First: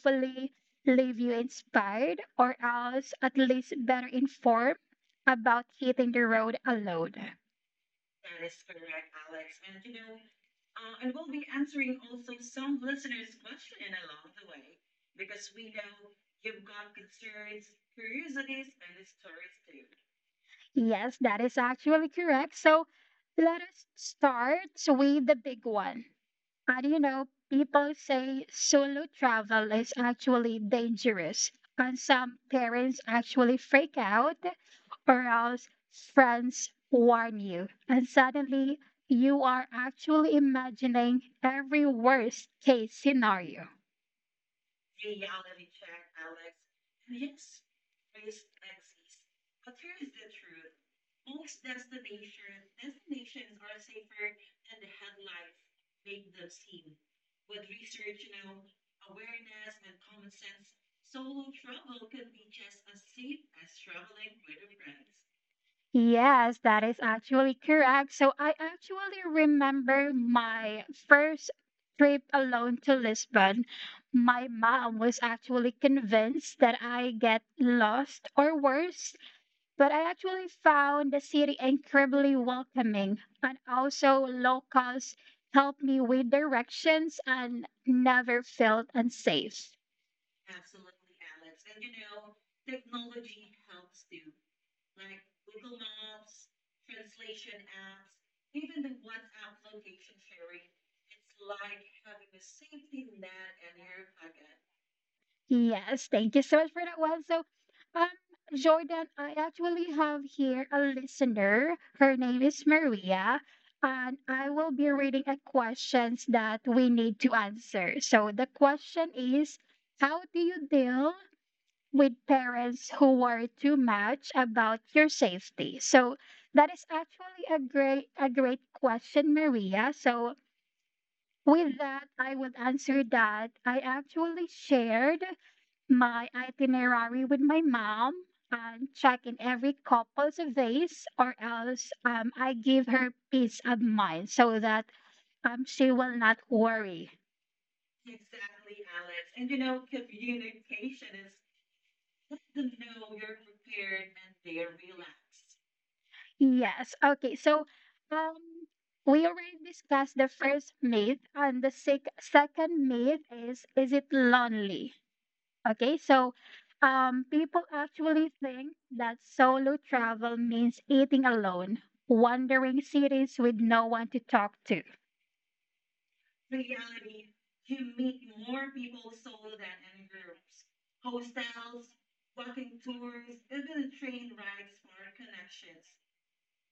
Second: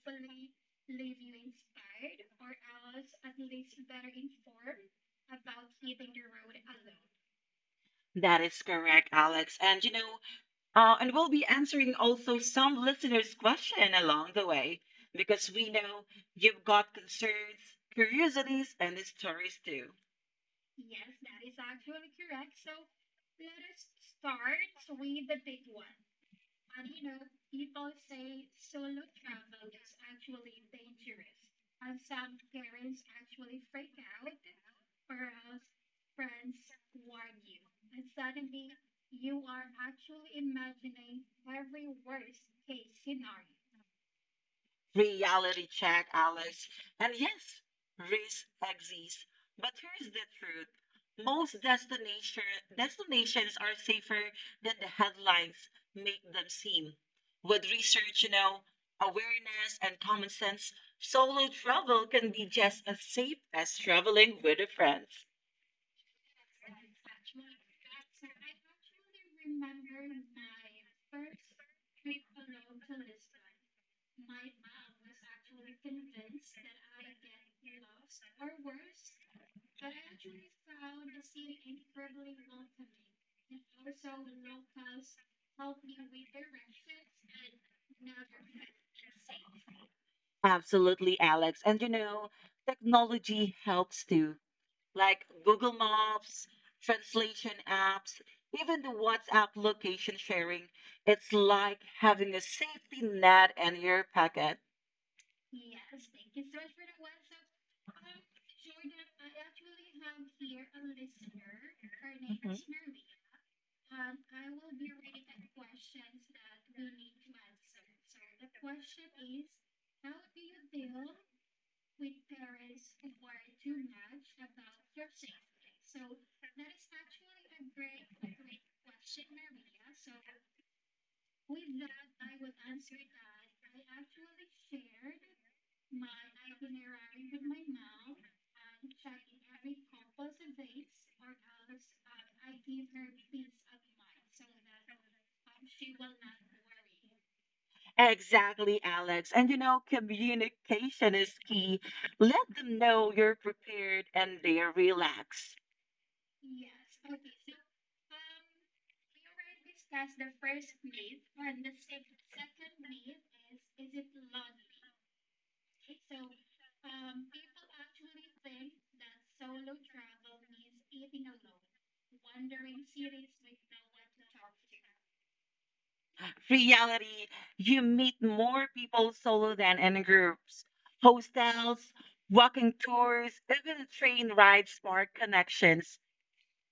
hopefully leave you inspired or else at least better informed about hitting the road alone. That is correct, Alex. And and we'll be answering also some listeners' question along the way because we know you've got concerns, curiosities, and stories too. Yes, that is actually correct. So let us start with the big one. People say solo travel is actually dangerous, and some parents actually freak out, or else friends warn you, and suddenly you are actually imagining every worst case scenario. Reality check, Alex. And yes, risk exists, but here's the truth. Most destinations are safer than the headlines make them seem. With research, you know, awareness and common sense, solo travel can be just as safe as traveling with a friend. Yes, that is actually correct. So I actually remember my first trip alone to Lisbon. My mom was actually convinced that I get lost or worse, but I actually found the city incredibly welcoming. And also, locals helped me with directions and never felt unsafe. Absolutely, Alex. And you know, technology helps too, like Google Maps, translation apps, even the WhatsApp location sharing. It's like having a safety net in your pocket. Yes, thank you so much for that one. So, um, Jordan, I actually have here a listener. Her name is Mhm. Maria, and I will be reading a questions that we need to answer. So the question is, how do you deal with parents who worry too much about your safety? So that is actually a great question, Maria. So with that, I would answer that I actually shared my itinerary with my mom and check in every couples of days or else I give her peace of mind so that she will not worry. Exactly, Alex. And you know, communication is key. Let them know you're prepared and they relax. Yes. Okay. So um, we already discussed the first myth and the second myth is it lonely? Okay. So people actually think that solo travel means eating alone, wandering cities with no one to talk to. Reality, you meet more people solo than in groups. Hostels, walking tours, even train rides spark connections.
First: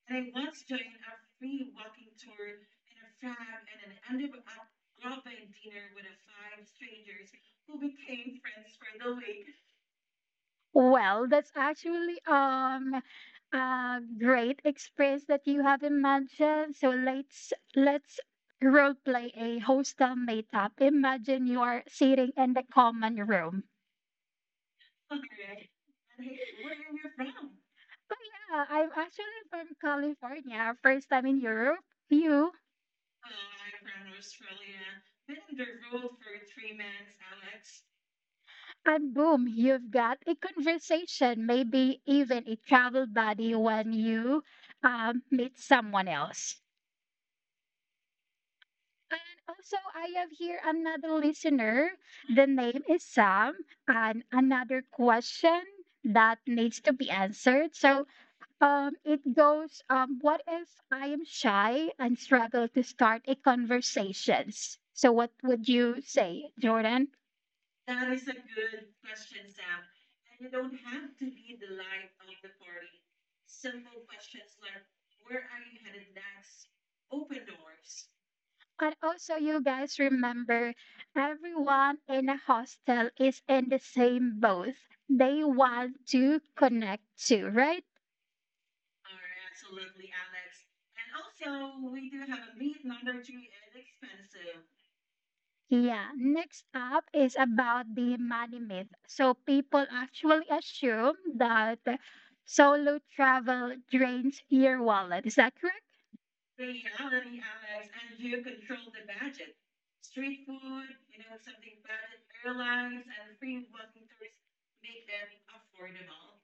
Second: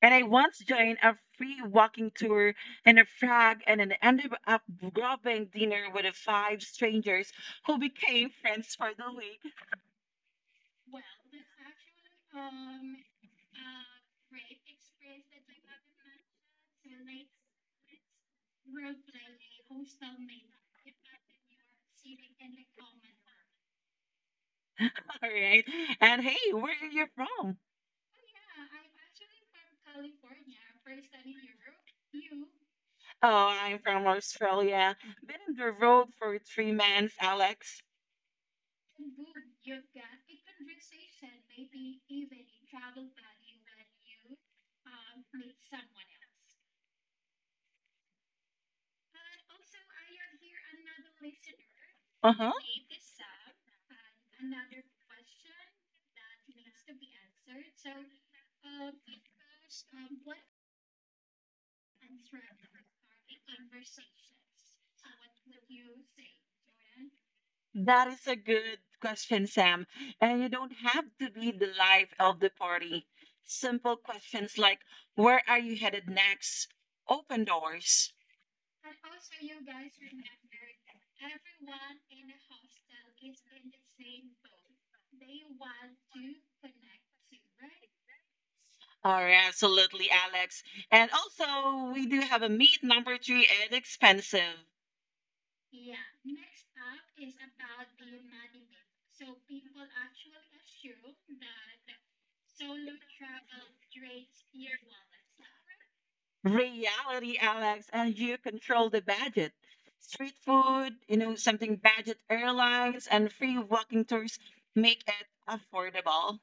And I once joined a free walking tour in a Prague and then ended up grabbing dinner with five strangers who became friends for the week. Well, that's actually a great experience that you have imagined. So let's role play a hostel meetup. Imagine you are sitting in the common room. All right. And hey, where are you from? Oh yeah, I'm actually from California. First time in Europe. You Oh, I'm from Australia. Been on the road for 3 months, Alex. and boom, you've got a conversation, maybe even a travel buddy when you meet someone else. And also, I have here another listener. Uh The huh. name is Sam, and another question that needs to be answered. So, it goes, what if I am shy and struggle to start a conversations? So, what would you say, Jordan? That is a good question, Sam. And you don't have to be the life of the party. Simple questions like, where are you headed next? Open doors. And also, you guys remember, everyone in a hostel is in the same boat. They want to connect too, right? All right, absolutely, Alex. And also, we do have a meet number three and expensive. Yeah, next up is about the money myth. So people actually assume that solo travel drains your wallet. Is that correct? Reality, Alex, and you control the budget. Street food, you know, something budget airlines and free walking tours make it affordable.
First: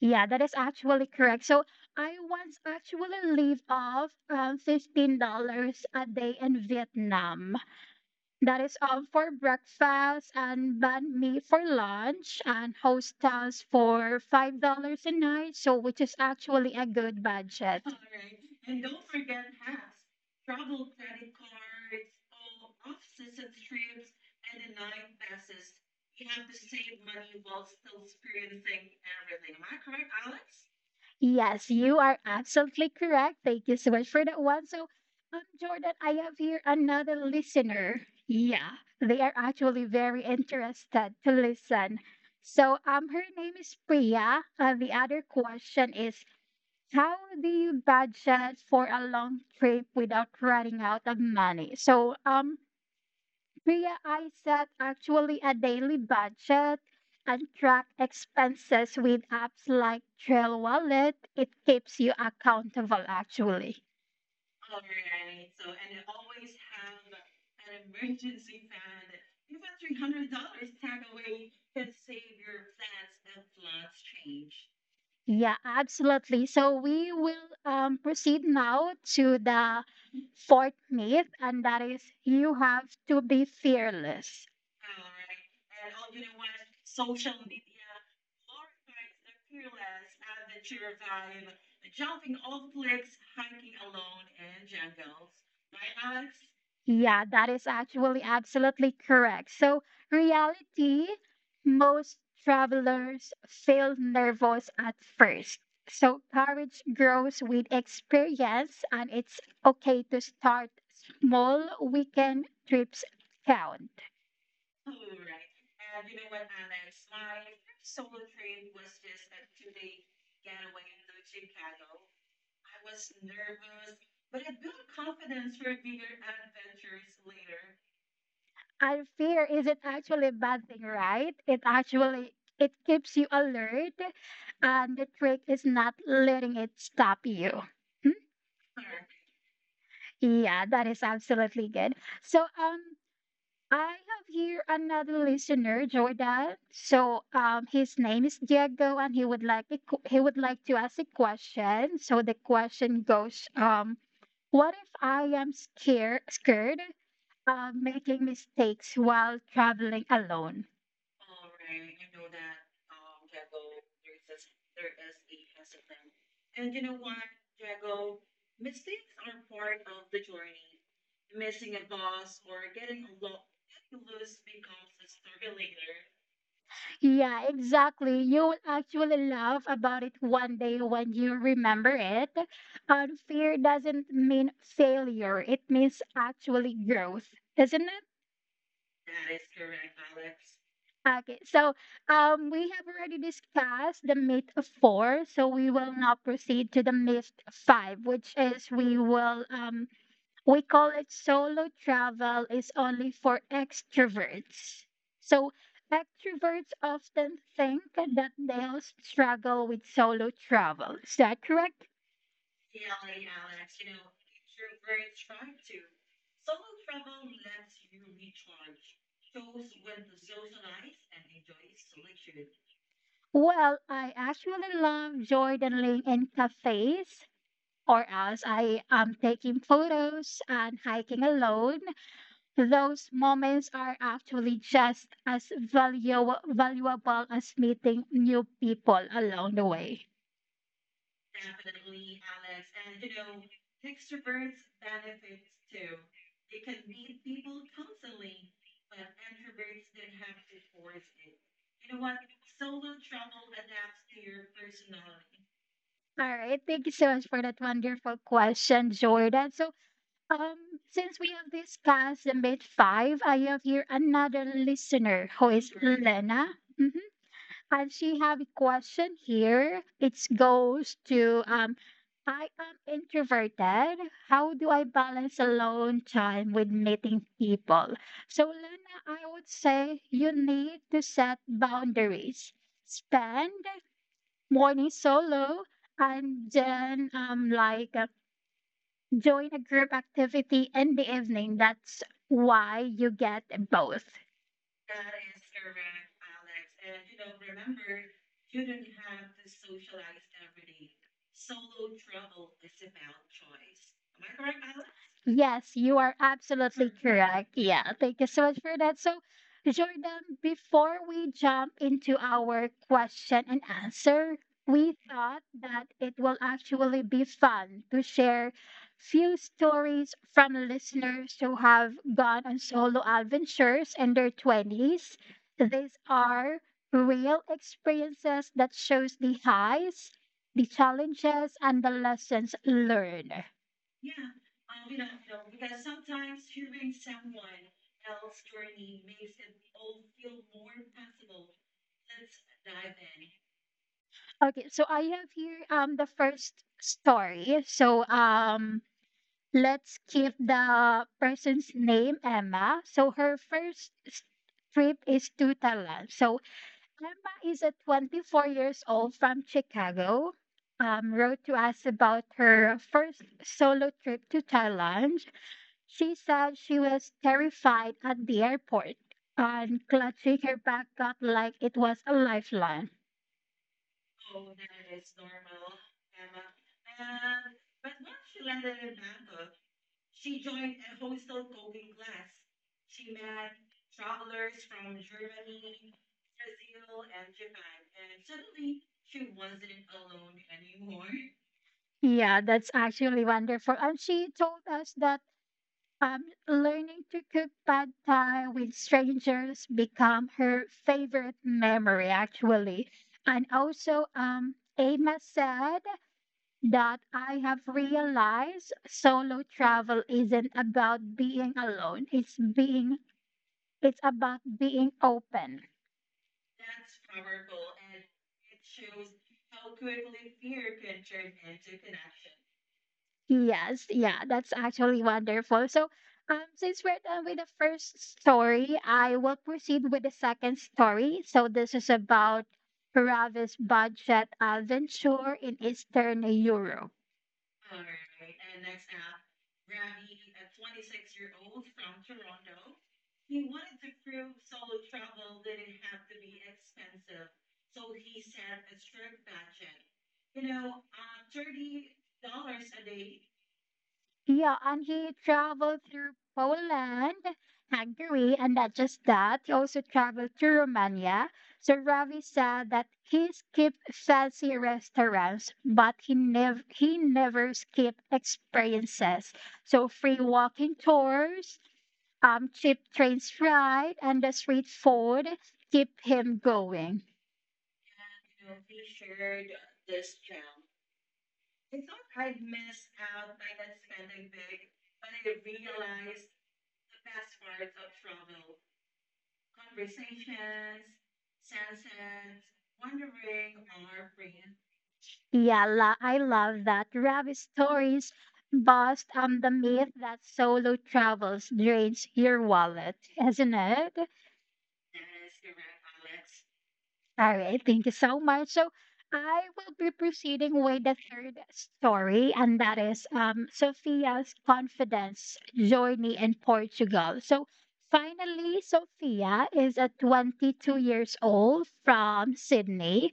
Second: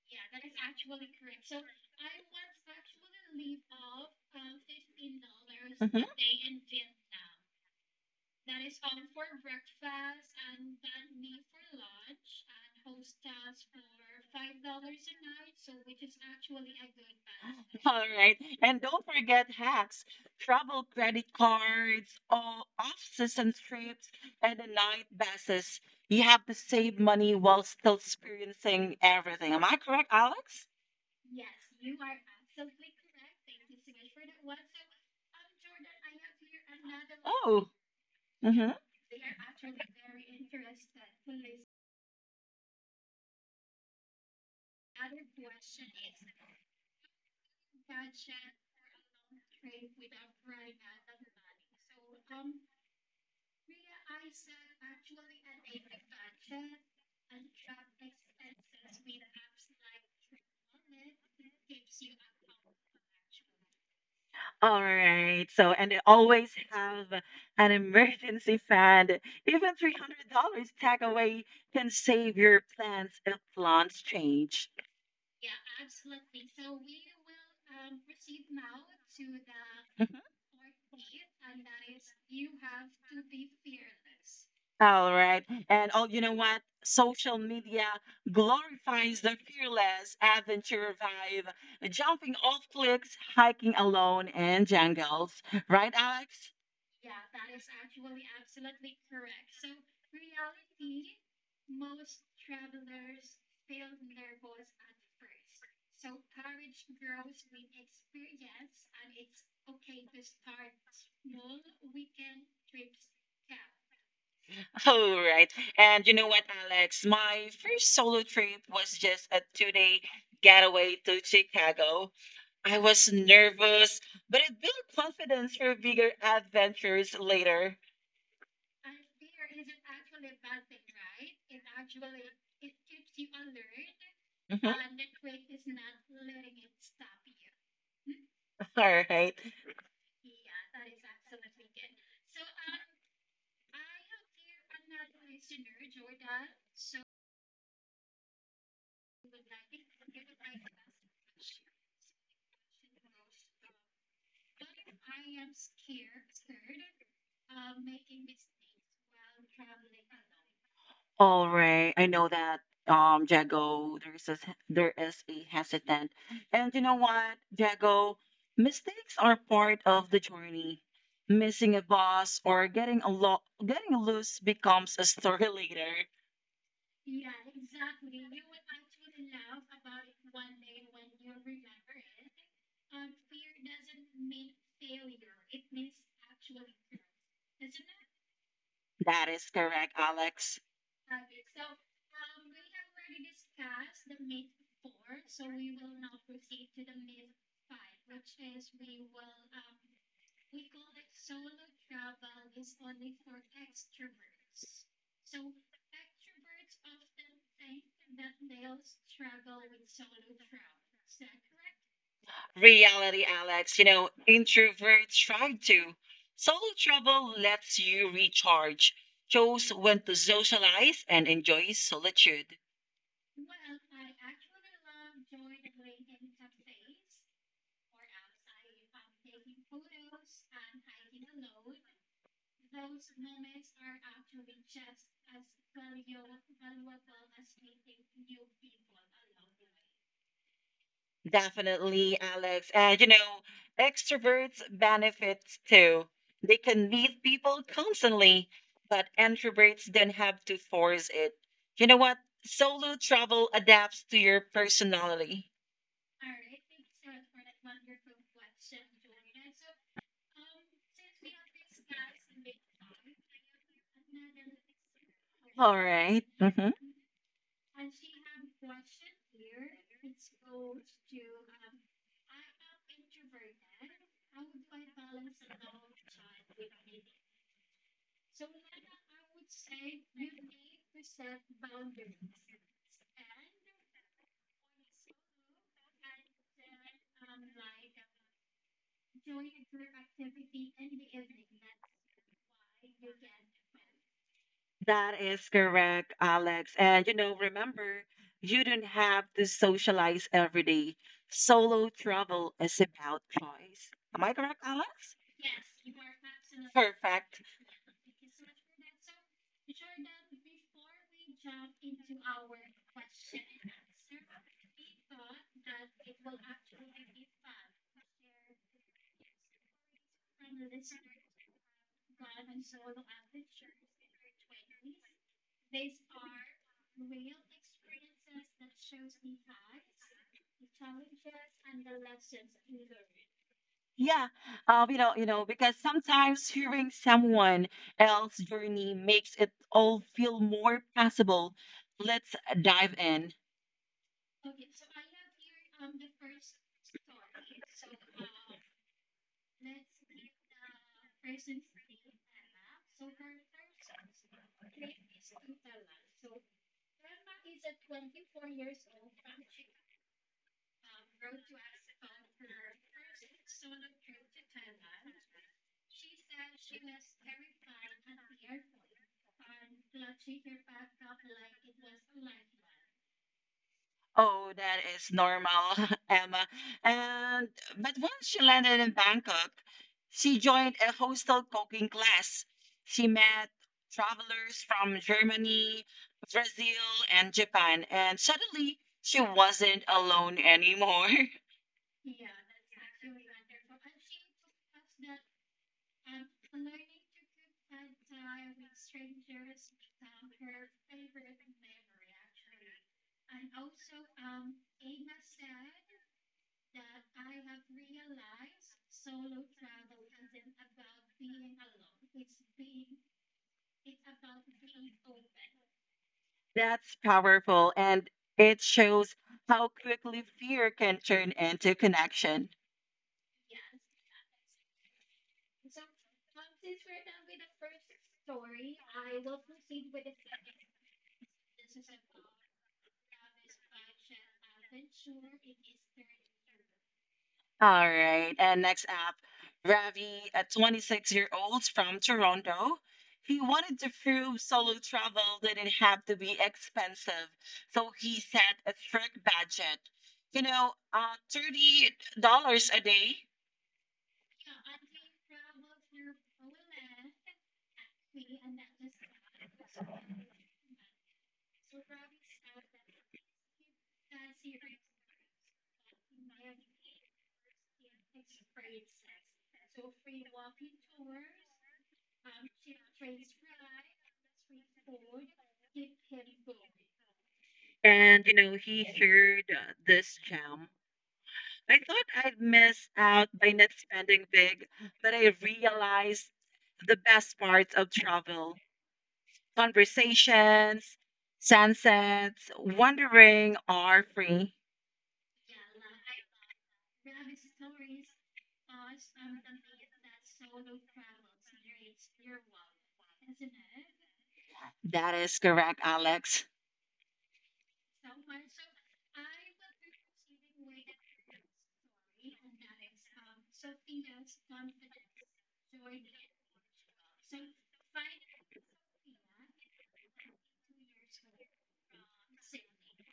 Yeah, that is actually correct. So I once actually live off $15 a Mhm. day in Vietnam. That is for breakfast and banh mi for lunch and hostels for $5 a night. So which is actually a good budget. All right. And don't forget hacks, travel credit cards, all off-season trips, and the night buses. You have to save money while still experiencing everything. Am I correct, Alex? Yes, you are absolutely correct. Thank you so much for that one. So, Jordan, I have here another One. Oh. listener. Mm-hmm. Yeah, they are actually very interested to listen. So, her name is Priya. The other question is, how do you budget for a long trip without running out of money? So, Priya, I set actually a daily budget and track expenses with apps like Trail Wallet. It keeps you accountable, actually. All right. So, and they always have an emergency fund. Even $300 tag away can save your plans if plans change. Yeah, absolutely. So we will proceed now to the fourth myth, and that is you have to be fearless. All right. And oh, you know what? Social media glorifies the fearless adventure vibe, jumping off cliffs, hiking alone in jungles. Right, Alex? Yeah, that is actually absolutely correct. So, reality, most travelers feel nervous at first. So, courage grows with experience, and it's okay to start small. Weekend trips count. Oh, right. And you know what, Alex? My first solo trip was just a two-day getaway to Chicago. I was nervous, but it built confidence for bigger adventures later. And fear isn't actually a bad thing, right? It keeps you alert, Mhm. and the trick is not letting it stop you. Hmm? All right. Yeah, that is absolutely good. So, I have here another listener, Jordan. So his name is Diego, and he would like he would like to ask a question. So the question goes, what if I am scared of making mistakes while traveling alone? All right. I know that Jago there is a hesitant. And you know what, Jago, mistakes are part of the journey. Missing a boss or getting a loose becomes a story later. Yeah, exactly. You will actually laugh about it one day when you remember it. And fear doesn't mean failure; it means actually growth, isn't it? That is correct, Alex. Okay, so we have already discussed the myth of four, so we will now proceed to the myth five, which is we call it solo travel is only for extroverts. So extroverts often think that they'll struggle with solo travel. Is that correct? Reality, Alex. You know, introverts try to. Solo travel lets you recharge, shows when to socialize and enjoy solitude. Well, I actually love journaling in cafes, or else I am taking photos and hiking alone. Those moments are actually just as valuable as meeting new people along the way. Definitely, Alex. And you know, extroverts benefits too. They can meet people constantly, but introverts then have to force it. You know what? Solo travel adapts to your personality. All right, thank you so much for that wonderful question, Jordan. So, since we have discussed the mid five, I have here another listener who is All right. Lena. Mhm. Mm-hmm. And she have a question here. It goes to I am introverted. How do I balance alone time with meeting people? So, Lena, I would say you need to set boundaries. Spend morning solo and then join a group activity in the evening. That's why you get both. That is correct, Alex. And you know, remember, you don't have to socialize every day. Solo travel is about choice. Am I correct, Alex? Yes, you are absolutely Perfect. correct. Yeah, thank you so much for that. So, Jordan, before we jump into our question and answer, we thought that it will actually be fun to share few stories from listeners who have gone on solo adventures in their 20s. These are real experiences that shows the highs, the challenges, and the lessons learned. Yeah. Because sometimes hearing someone else's journey makes it all feel more possible. Let's dive in. Okay, so I have here the first story. So let's keep the person's name Emma. So her trip is to Thailand. So Emma is a 24 years old from Chicago. Wrote to us about her first solo trip to Thailand. She said she was terrified at the airport and clutching her backpack like it was a lifeline. Oh, that is normal, Emma. And but once she landed in Bangkok, she joined a hostel cooking class. She met travelers from Germany, Brazil, and Japan, and suddenly she wasn't alone anymore. Yeah, that's actually wonderful. And she told us that learning to cook pad thai with strangers become her favorite memory, actually. And also, Emma said that I have realized solo travel isn't about being alone. It's about being open. That's powerful, and it shows how quickly fear can turn into connection. Yes, yeah, that's actually wonderful. So, since we're done with the first story, I will proceed with the second story. So, this is about Ravi's budget adventure in Eastern Europe. All right. And next up, Ravi, a 26-year-old from Toronto. He wanted to prove solo travel didn't have to be expensive, so he set a strict budget. $30 a day. Yeah, and he traveled through Poland, Hungary, and not just that, he also traveled to Romania. So Ravi said that he skipped fancy restaurants, but he never skipped experiences. So free walking tours, cheap trains ride, and the street food keep him going. And, you know, he shared this gem. I thought I'd miss out by not spending big, but I realized the best parts of travel, conversations, sunsets, wandering are free. Yeah, I love that. Ravi stories bust the myth that solo travels drains your wallet, isn't it? That is correct, Alex. All right, thank you so much. So I will be proceeding with the third story, and that is Sophia's confidence journey in Portugal. So finally, Sophia is at 22 years old from Sydney.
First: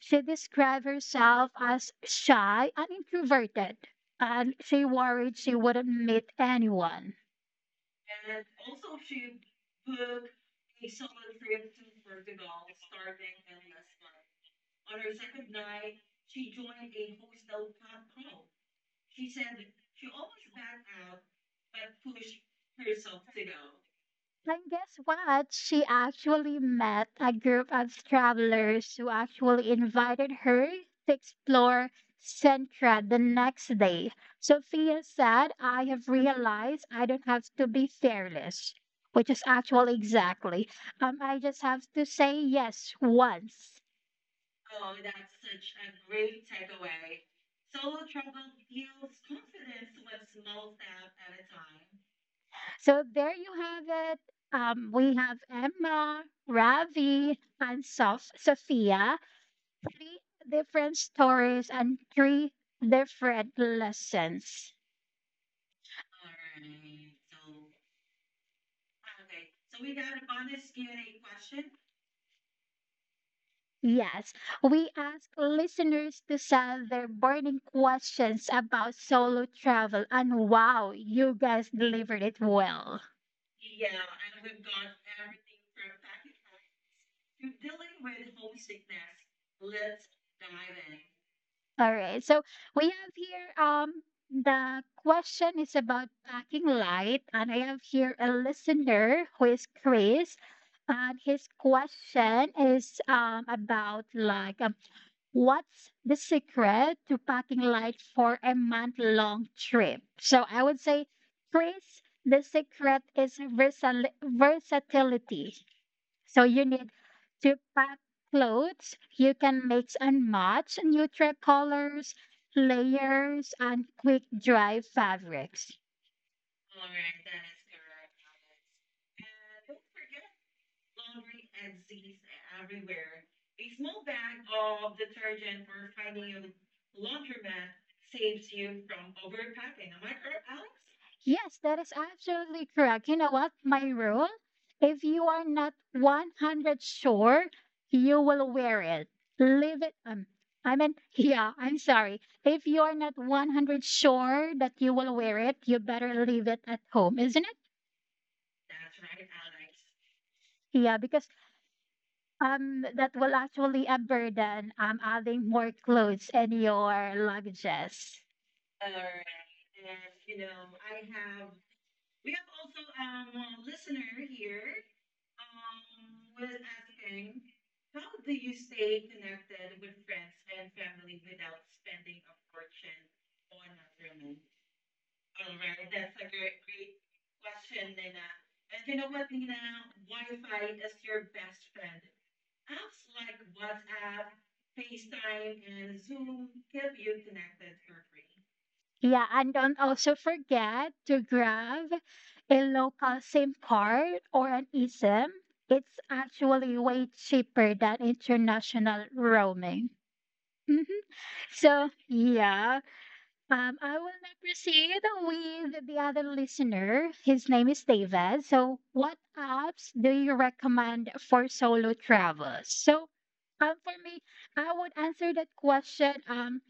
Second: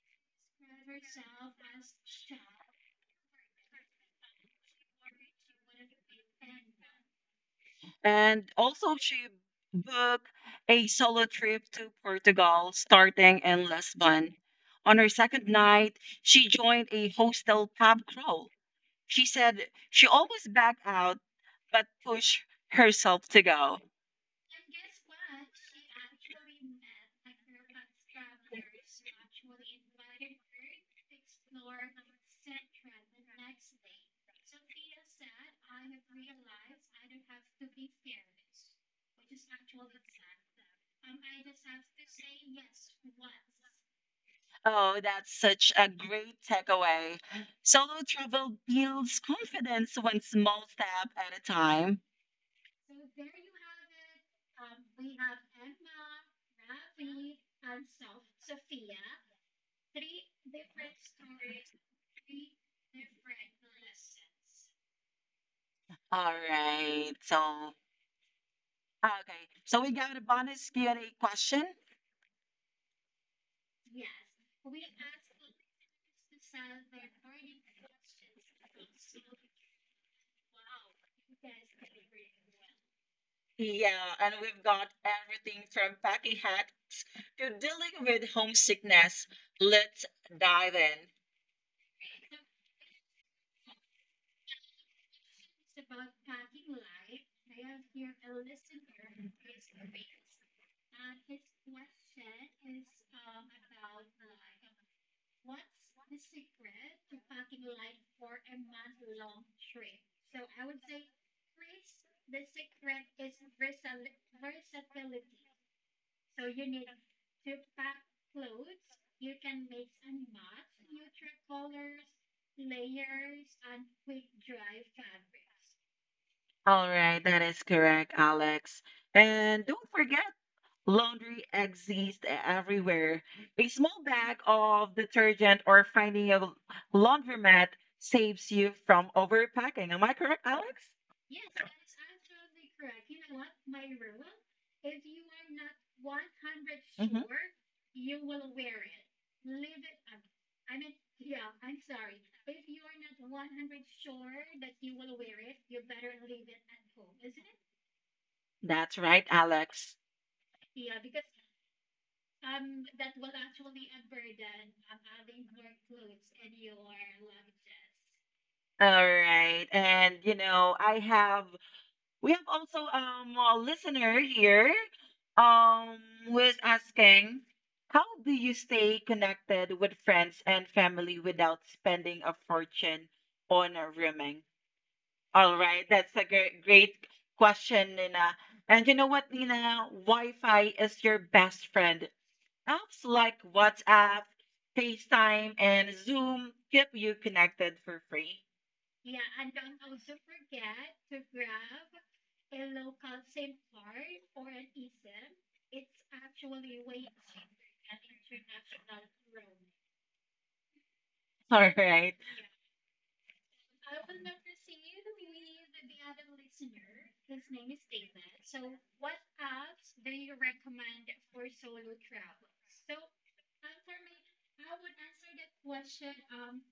She described herself as shy and introverted, and she worried she wouldn't meet anyone. And also she booked a solo trip to Portugal starting in Lisbon. On her second night, she joined a hostel pub crawl. She said she always backed out but pushed herself to go. And guess what? She actually met a group of travelers who actually invited her to explore Centra the next day. Sophia said, I have realized I don't have to be fearless, which is actually exactly. I just have to say yes once. Oh, that's such a great takeaway. Solo travel builds confidence one small step at a time. So there you have it. We have Emma, Ravi, and Sophia. Three different stories and three different lessons. All right. So, okay. So we got a bonus Q&A question. Yes, we ask listeners to send their burning questions about solo travel, and wow, you guys delivered it well. Yeah, and we've got everything from packing hacks to dealing with homesickness. Let's dive in. All right, so we have here the question is about packing light, and I have here a listener who is Chris. And his question is what's the secret to packing light for a month long trip? So I would say, Chris, the secret is versatility. So you need to pack clothes. You can mix and match neutral colors, layers, and quick dry fabrics. All right, that is correct, Alex. And don't forget, laundry exists everywhere. A small bag of detergent or laundromat saves you from overpacking. Am I correct, Alex? Yes, that is absolutely correct. You know what? My rule, if you are not 100 Hmm. sure, you will wear it. Leave it. I mean, yeah, I'm sorry. If you are not 100 sure that you will wear it, you better leave it at home, isn't it? That's right, Alex. Yeah, because that will actually a burden adding more clothes in your luggages. All right. And, you know, I have we have also a listener here um who is asking, how do you stay connected with friends and family without spending a fortune on a rooming? All right, that's a great question, Nina. And you know what, Nina? Wi-Fi is your best friend. Apps like WhatsApp, FaceTime, and Zoom keep you connected for free. Yeah, and don't also forget to grab a local SIM card or an eSIM. It's actually way cheaper than international roaming. Mhm. All So, right. yeah, I will now proceed with the other listener. His name is David. So, what apps do you recommend for solo travels? So, for me, I would answer that question.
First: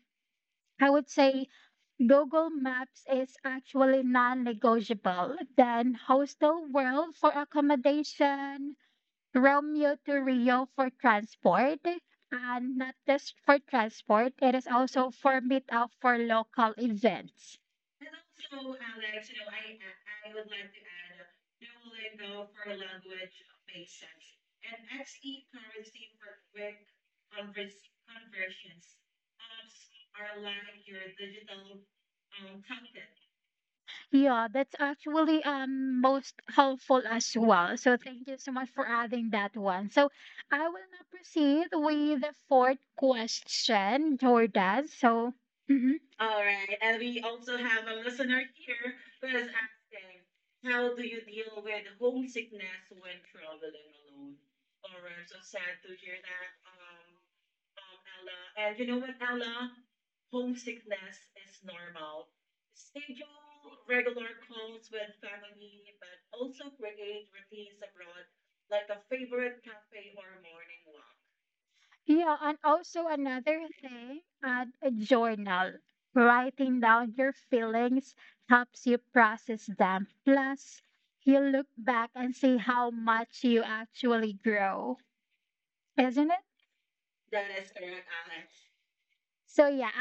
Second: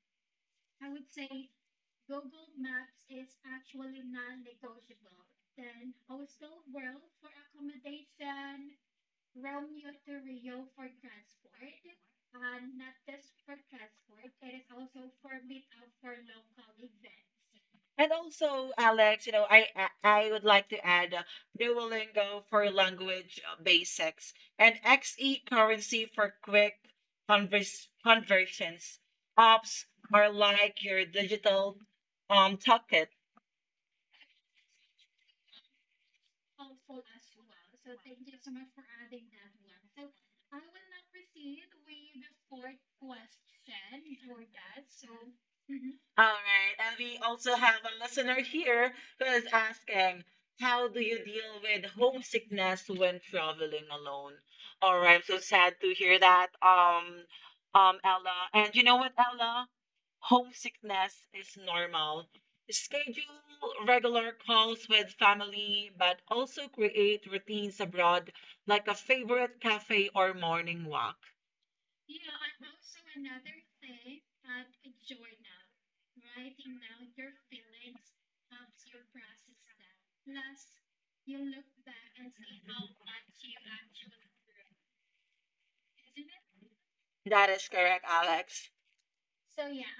I would say Google Maps is actually non-negotiable. Then Hostel World for accommodation, Romeo to Rio for transport, and not just for transport, it is also for meetup for local events. And also, Alex, you know, I would like to add Duolingo for language basics and XE currency for quick conversions. Apps are like your digital toolkit. Yeah, that's actually most helpful as well. So thank you so much for adding that one. So I will now proceed with the fourth question, Jordan. So mhm. All right, and we also have a listener here who is asking, how do you deal with homesickness when traveling alone? All right, I'm so sad to hear that. Ella, and you know what, Ella? Homesickness is normal. Schedule regular calls with family, but also create routines abroad like a favorite cafe or morning walk. Yeah, and also another thing, add a journal. Writing down your feelings helps you process them. Plus, you look back and see how much you actually grow, isn't it? That is correct, Alex. So yeah,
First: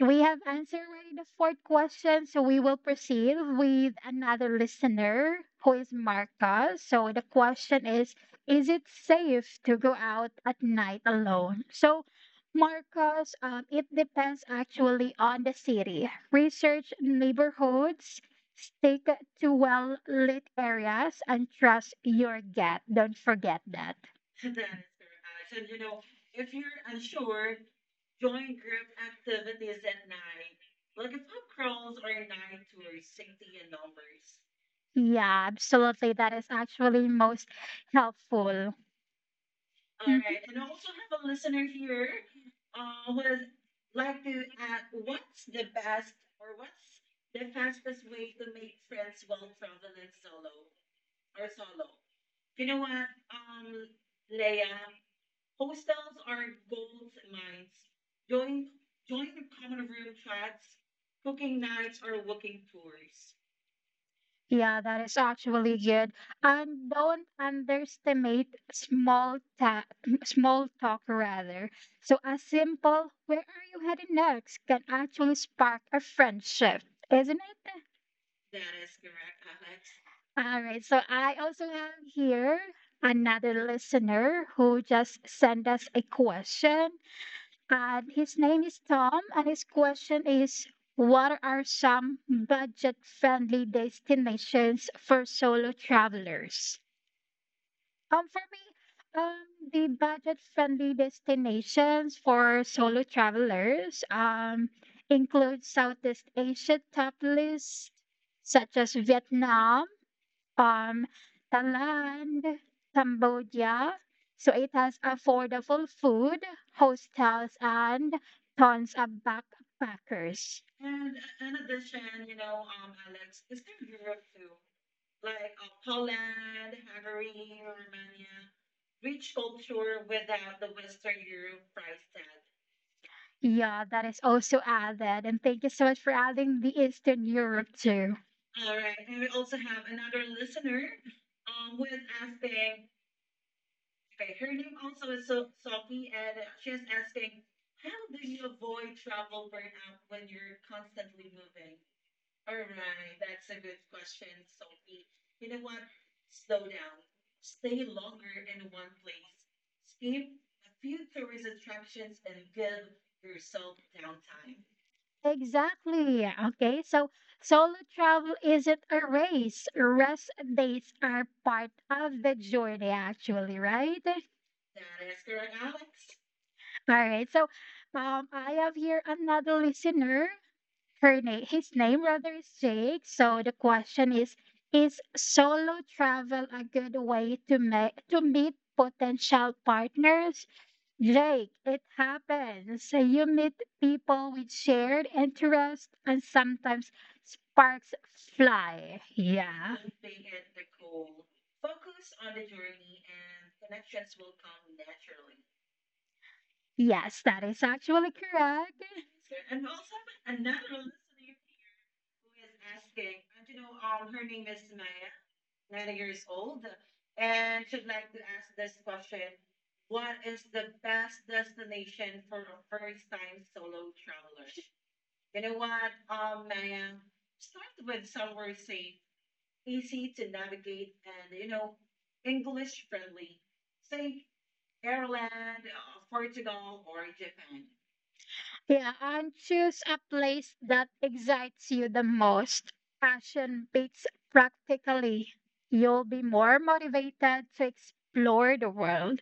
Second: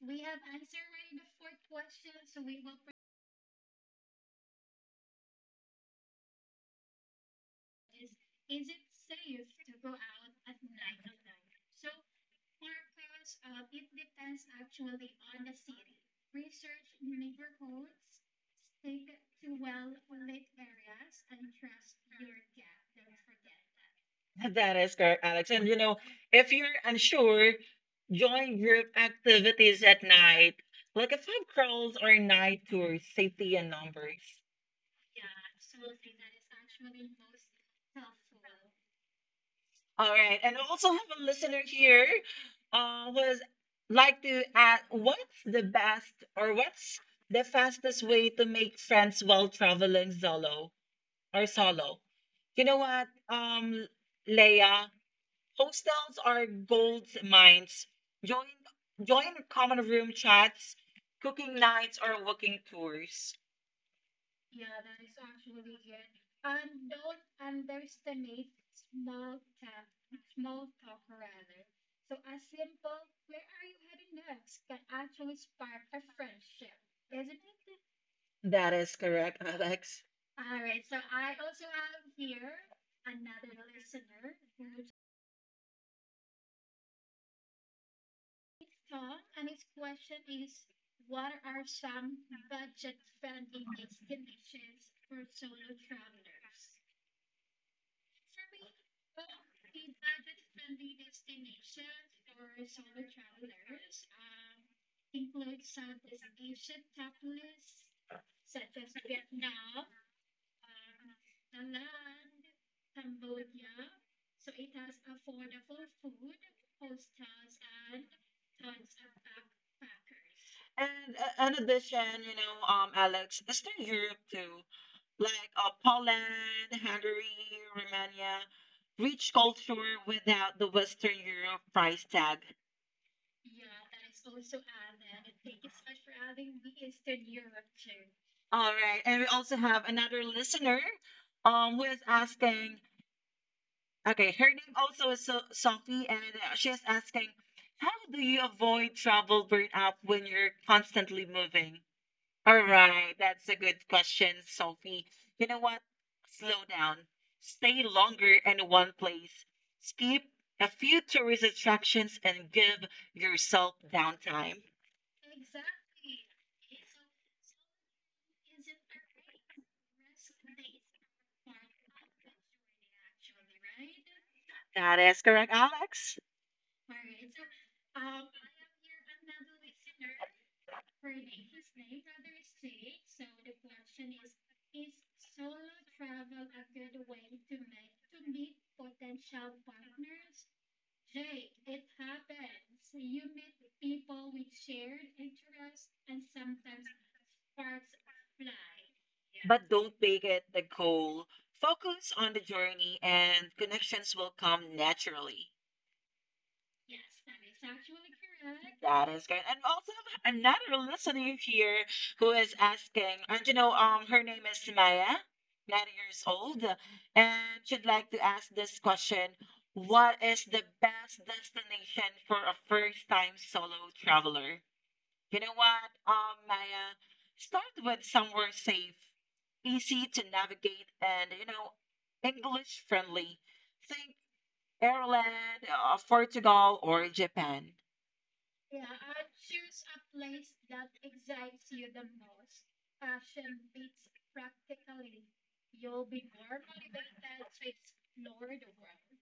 um, We have answered already the fourth question, so we will proceed with another listener who is Marcos. So the question is it safe to go out at night alone? So, Marcos, it depends actually on the city. Research neighborhoods, stick to well lit areas, and trust your gut. Don't forget that. That is correct, Alex. And you know, if you're unsure, join group activities at night, like a pub crawls or night tours, safety and numbers. Yeah, absolutely. That is actually most helpful. All right, Alright, and I also have a listener here was like to ask, what's the fastest way to make friends while traveling solo or solo? You know what, Leia, hostels are gold mines. Join join common room chats, cooking nights, or walking tours. yeah, that is actually good. And don't underestimate small talk rather. So a simple "Where are you headed next?" can actually spark a friendship, isn't it? That is correct, Alex. All right. So I also have here another listener who just sent us a question. And his name is Tom, and his question is, what are some budget friendly destinations for solo travelers? For me, um, the budget friendly destinations for solo travelers include Southeast Asia top lists such as Vietnam, um, Thailand, Cambodia. So it has affordable food, hostels, and tons of backpackers. And in addition, you know, Alex, Eastern Europe too, like Poland, Hungary, Romania, rich culture without the Western Europe price tag. Yeah, that is also added. And thank you so much for adding the Eastern Europe too. All right, and we also have another listener who is asking, okay, her name also is Sophie, and she is asking, how do you avoid travel burnout when you're constantly moving? All right, that's a good question, Sophie. You know what? Slow down. Stay longer in one place. Skip a few tourist attractions and give yourself downtime. Exactly. Okay, so solo travel isn't a race. Rest days are part of the journey, actually, right? That is correct, Alex. All right, so I have here another listener her name his name rather is Jake. So the question is, Is solo travel a good way to make to meet potential partners? Jake, it happens. So you meet people with shared interests and sometimes sparks fly. But Yeah. don't make it the goal. Focus on the journey and connections will come naturally. Yes, that is actually correct. That is great. And also another listener here who is asking, and you know, her name is Maya, 9 years old, and she'd like to ask this question. What is the best destination for a first-time solo traveler? You know what, Maya, start with somewhere safe, easy to navigate, and you know, English friendly. Think Ireland, Portugal, or Japan. Yeah, and choose a place that excites you the most. Passion beats practically. You'll be more motivated to explore the world.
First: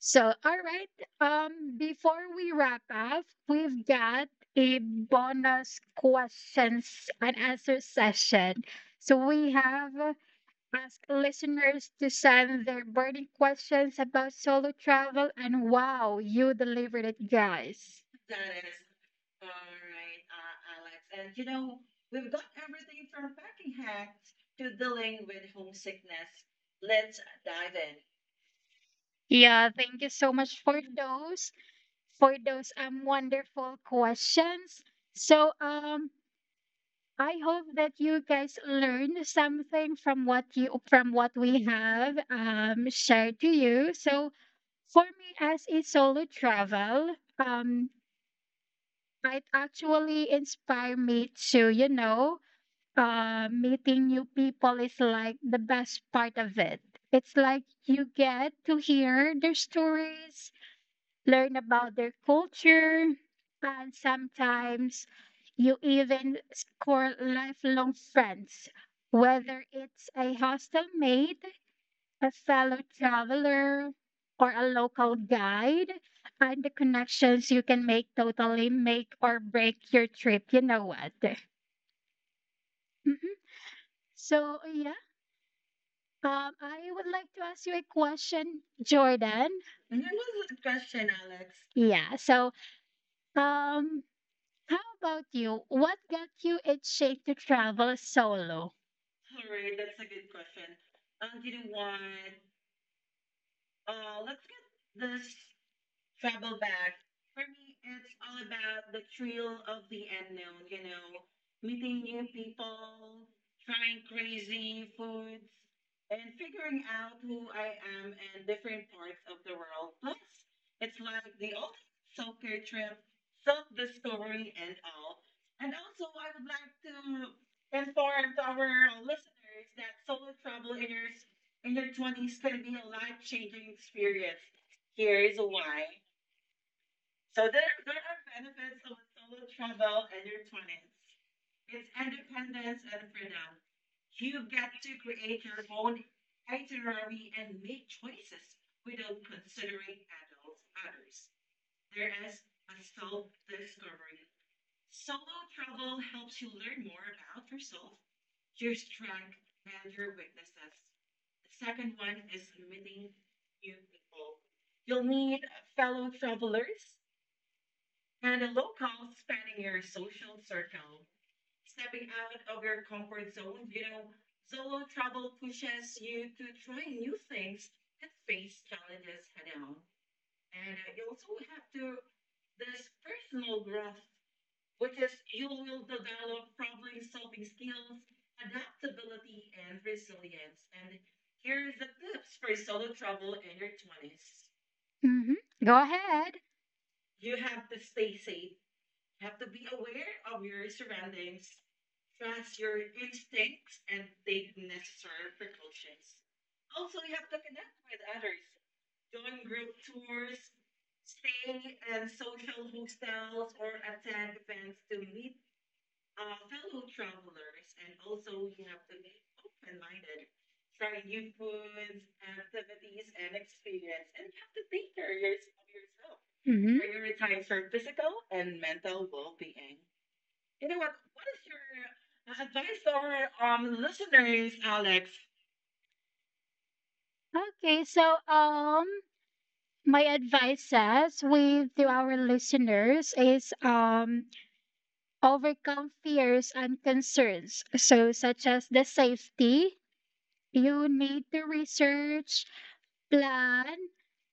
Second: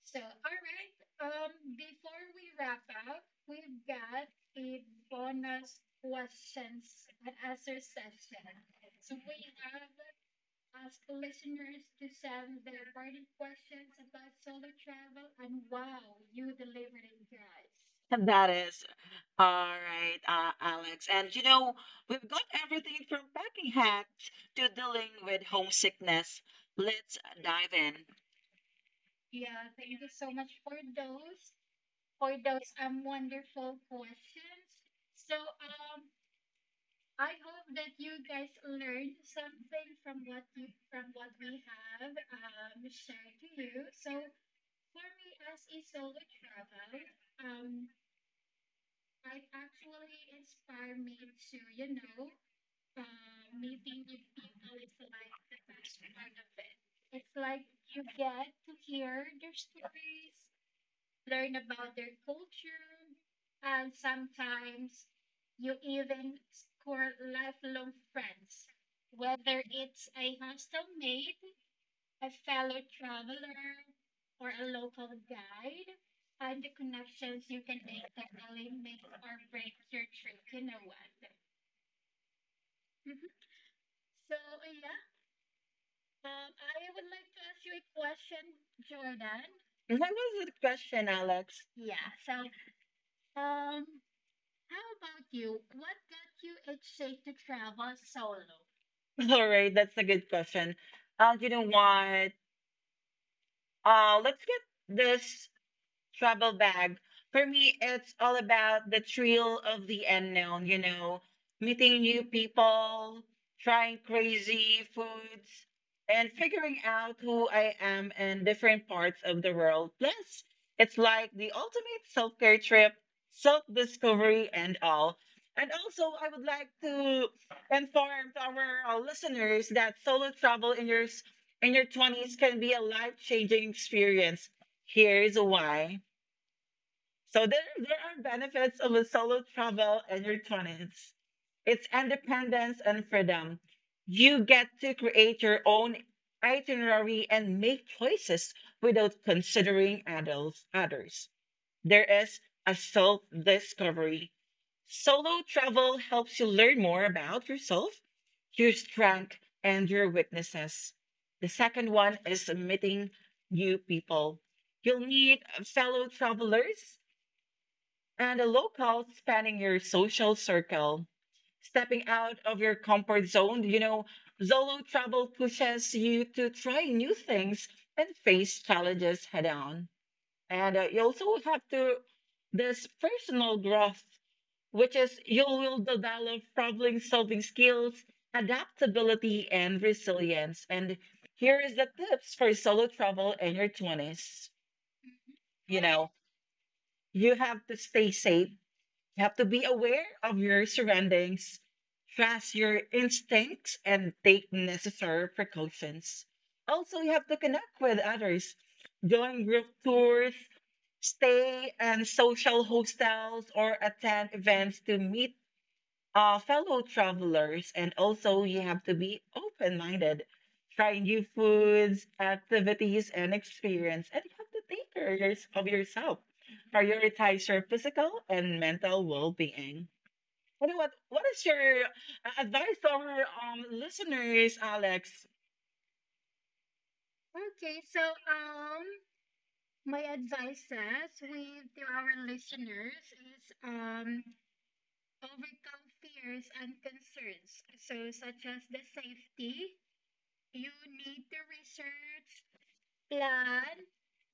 So, all right, before we wrap up, we've got a bonus questions and answer session. So, we have asked listeners to send their burning questions about solo travel, and wow, you delivered it, guys. That is all right, Alex. And you know, we've got everything from packing hacks to dealing with homesickness. Let's dive in. Yeah, thank you so much for those wonderful questions. So I hope that you guys learned something from what you from what we have shared to you. So for me as a solo travel, it actually inspired me to, you know, meeting new people is like the best part of it. It's like you get to hear their stories, learn about their culture, and sometimes you even score lifelong friends, whether it's a hostel mate, a fellow traveler, or a local guide. And the connections you can make totally make or break your trip. You know what? Mhm. So, yeah. I would like to ask you a question, Jordan. That was a question, Alex. Yeah. So, um, how about you? What got you itching to travel solo? All right, that's a good question. You know what? Let's get this travel bag. For me, it's all about the thrill of the unknown, you know, meeting new people, trying crazy foods, and figuring out who I am in different parts of the world. Plus, it's like the ultimate self care trip, self discovery, and all. And also, I would like to inform to our listeners that solo travel in your 20s can be a life changing experience. Here's why. So there are benefits of a solo travel and your twenties. It's independence and freedom. You get to create your own itinerary and make choices without considering adults, others. There is a self discovery. Solo travel helps you learn more about yourself, your strength, and your weaknesses. The second one is meeting new people. You'll meet fellow travelers and a local spanning your social circle. Stepping out of your comfort zone, you know, solo travel pushes you to try new things and face challenges head on. And you also have to this personal growth, which is you will develop problem solving skills, adaptability, and resilience. And here is the tips for solo travel in your 20s. Hmm. Go You know, ahead. you have to stay safe, you have to be aware of your surroundings, trust your instincts, and take necessary precautions. Also, you have to connect with others, join group tours, stay in social hostels, or attend events to meet fellow travelers, and also you have to be open minded. Try new foods, activities, and experience, and you have to take of yourself. Hmm. Prioritize your physical and mental well being. What is your advice to our listeners, Alex? Okay, so my advice says we to our listeners is, overcome fears and concerns. So such as the safety, you need to research, plan,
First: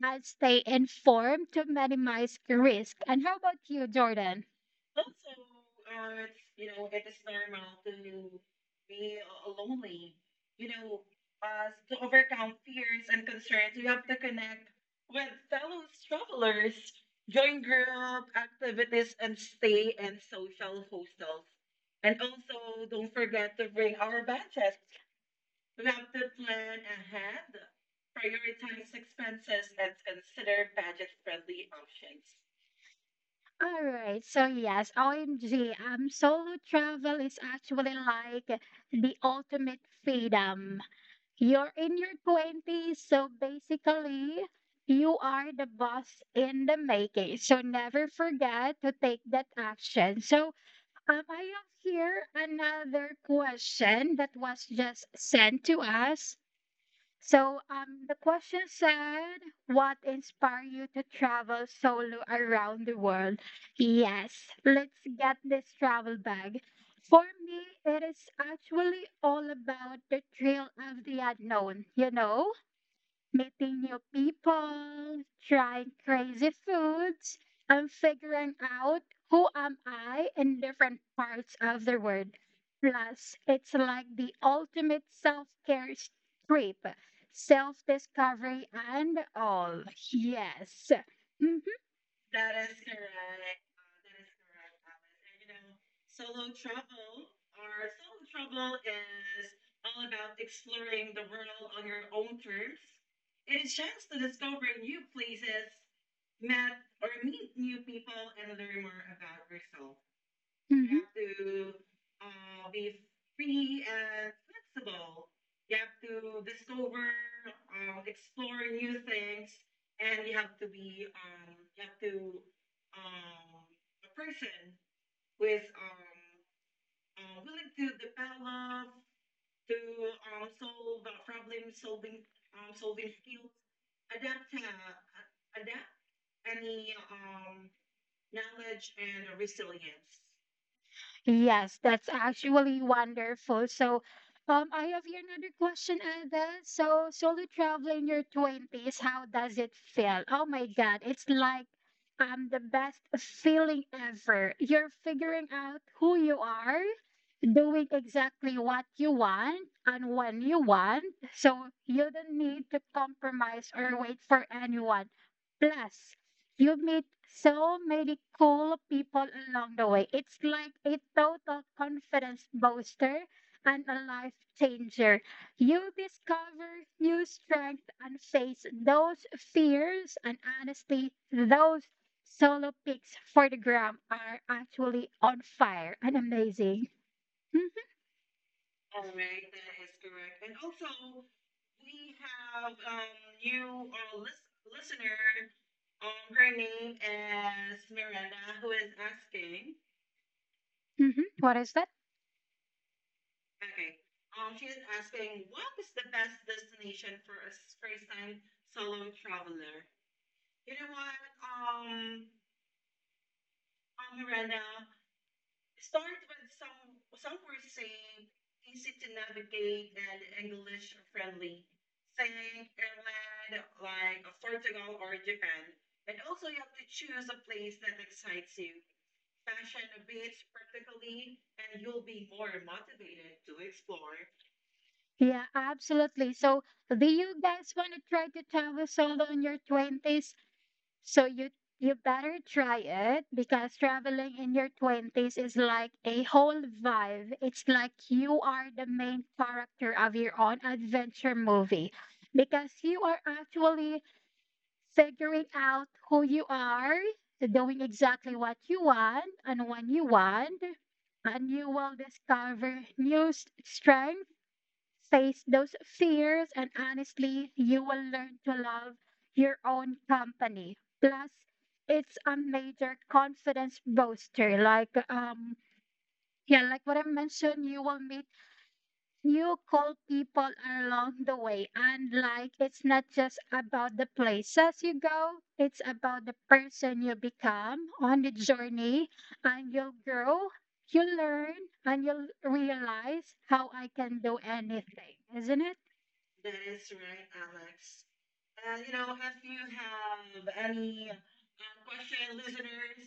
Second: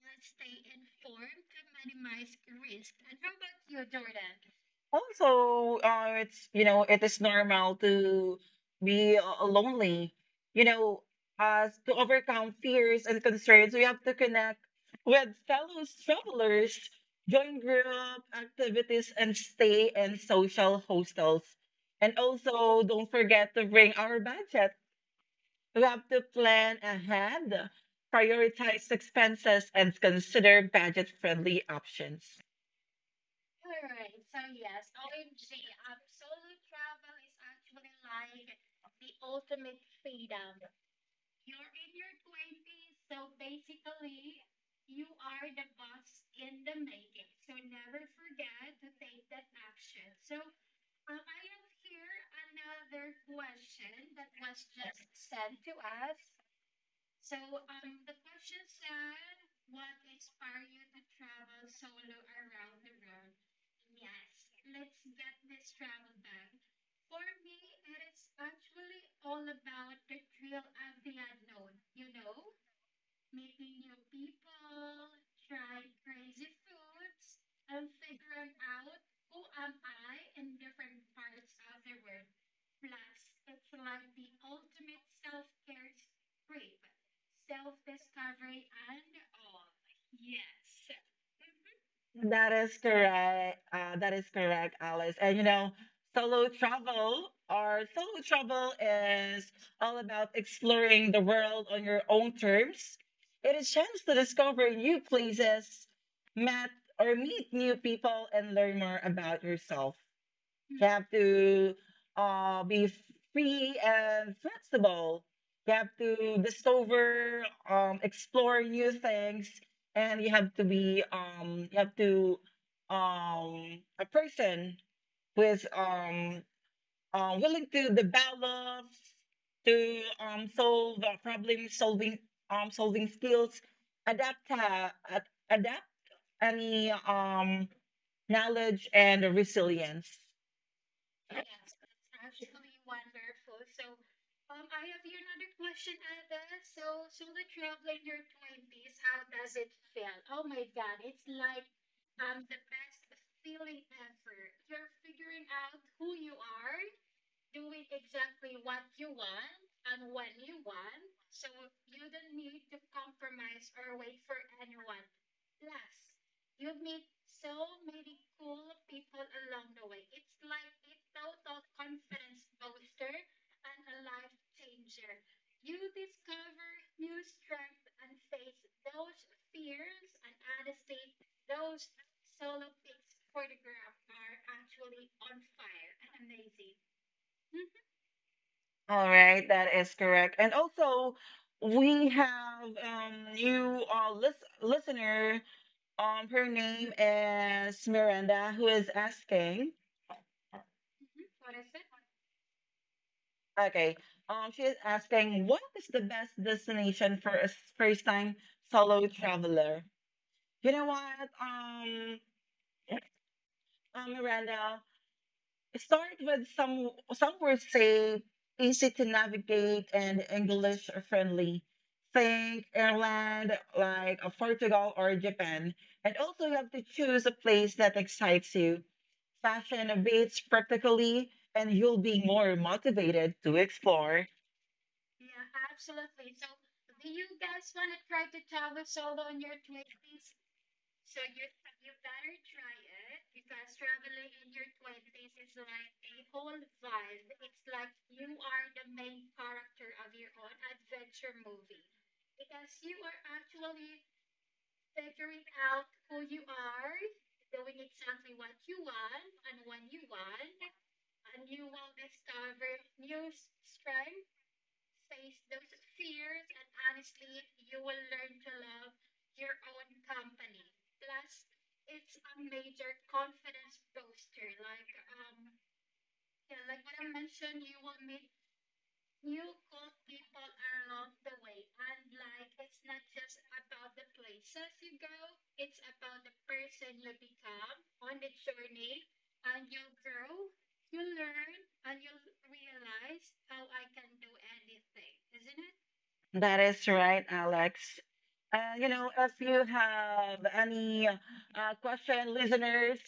and stay informed to minimize risk. And how about you, Jordan? Also, it's you know it is normal to be lonely. You know, as to overcome fears and concerns, we have to connect with fellow travelers, join group activities, and stay in social hostels. And also, don't forget to bring our budget. We have to plan ahead, prioritize expenses, and consider budget-friendly options. All right. So yes, OMG, solo travel is actually like the ultimate freedom. You're in your 20s, so basically you are the boss in the making. So never forget to take that action. So I have here another question that was just sent to us. So the question said, "What inspired you to travel solo around the world?" Yes, let's get this travel bag. For me, it is actually all about the thrill of the unknown. You know, meeting new people, trying crazy foods, and figuring out who am I in different parts of the world. Plus, it's like the ultimate trip, self-discovery and all. Yes. Mhm. That is correct. That is correct, Alice. And you know, solo travel is all about exploring the world on your own terms. It is a chance to discover new places, met or meet new people, and learn more about yourself. You Mhm. have to be free and flexible. You have to explore new things, and you have to a person who is willing to develop, to solve problem solving skills, adapt uh, ad- adapt any knowledge and resilience. Yes, that's Actually actually wonderful. wonderful. So, I have here another question, Ada. So, solo travel in your 20s, how does it feel? Oh my God, it's like the best feeling ever. You're figuring out who you are, doing exactly what you want and when you want. So you don't need to compromise or wait for anyone. Plus, you meet so many cool people along the way. It's like a total confidence booster and a life changer. You discover new strength and face those fears and honestly, those solo pics for the gram are actually on fire and amazing. Hmm. All right, that is correct. And also, we have new listener. Her name is Miranda, who is asking. Mhm. What is that? Okay, she is asking, what is the best destination for a first-time solo traveler? You know what? Miranda. Start with some words say easy to navigate and English friendly. Think Ireland, like Portugal or Japan. And also you have to choose a place that excites you. Fashion beats practically, and you'll be more motivated to explore. Yeah, absolutely. So, do you guys want to try to travel solo in your 20s? So you better try it because traveling in your 20s is like a whole vibe. It's like you are the main character of your own adventure movie because you are actually figuring out who you are, doing exactly what you want and when you want, and you will discover new strengths, face those fears, and honestly, you will learn to love your own company. Plus, it's a major confidence booster. Like, yeah, like what I mentioned, you will meet new cool people along the way. And like, it's not just about the places you go, it's about the person you become on the journey, and you'll grow, you learn, and you'll realize how I can do anything, isn't it? That is right, Alex. And you know, if you have any question, listeners,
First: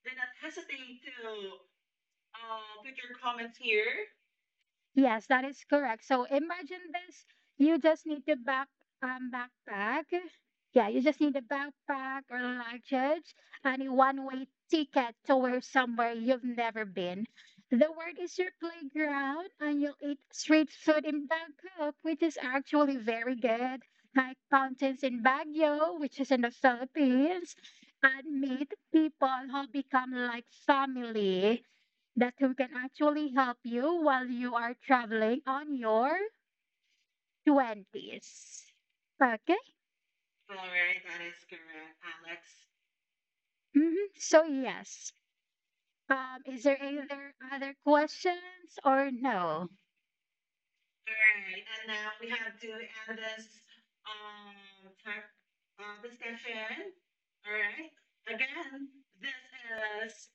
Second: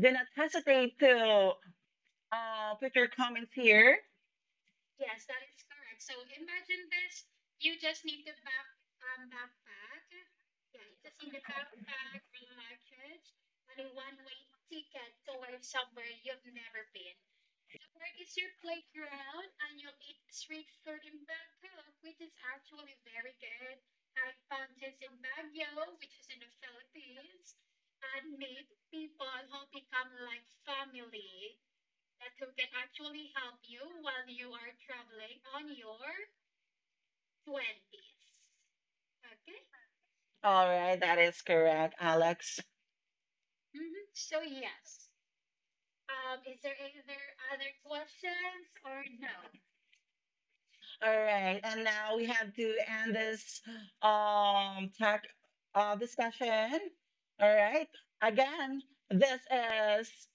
do not hesitate to put your comments here. Yes, that is correct. So imagine this. You just need to back backpack. Yeah, you just need a backpack or luggage and a one-way ticket to where somewhere you've never been. The word is your playground and you'll eat street food in Bangkok, which is actually very good. Hike mountains in Baguio, which is in the Philippines, and meet people who become like family that who can actually help you while you are traveling on your 20s. Okay. All right, that is correct, Alex. Hmm. So, yes. Is there any other questions or no? All right, and now we have to end this tech discussion. All right. Again, this is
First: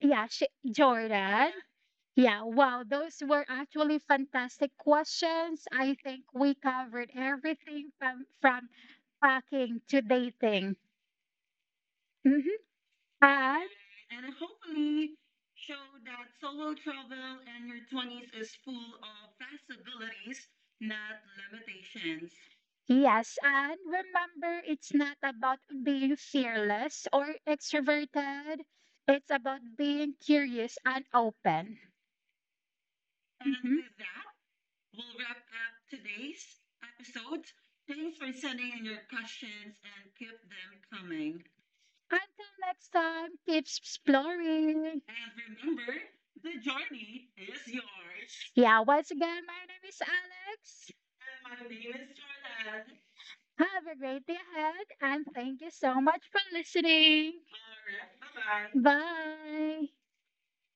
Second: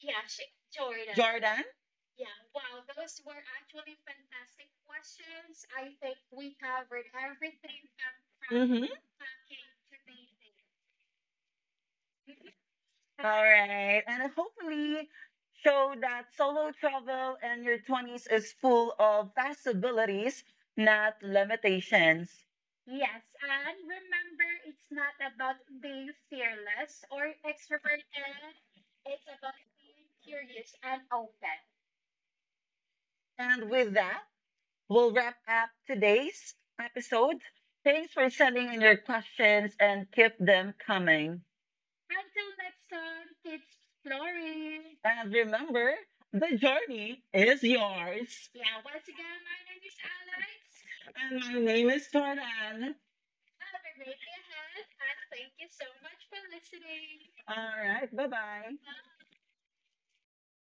Yeah, sh- Jordan. Jordan. Yeah, wow, those were actually fantastic questions. I think we covered everything from Mm-hmm. packing to dating. Hmm. All right. And And hopefully show that solo travel in your 20s is full of possibilities, not limitations. yes, and remember, it's not about being fearless or extroverted. It's about being curious and open. And Mhm. with that, we'll wrap up today's episode. Thanks for sending in your questions and keep them coming. Until next time, keep exploring. And remember, the journey is yours. Yeah, once again, my name is Alex. And my name is Jordan. Have a great day ahead, and thank you so much for listening. All right. Bye Bye. bye. Bye.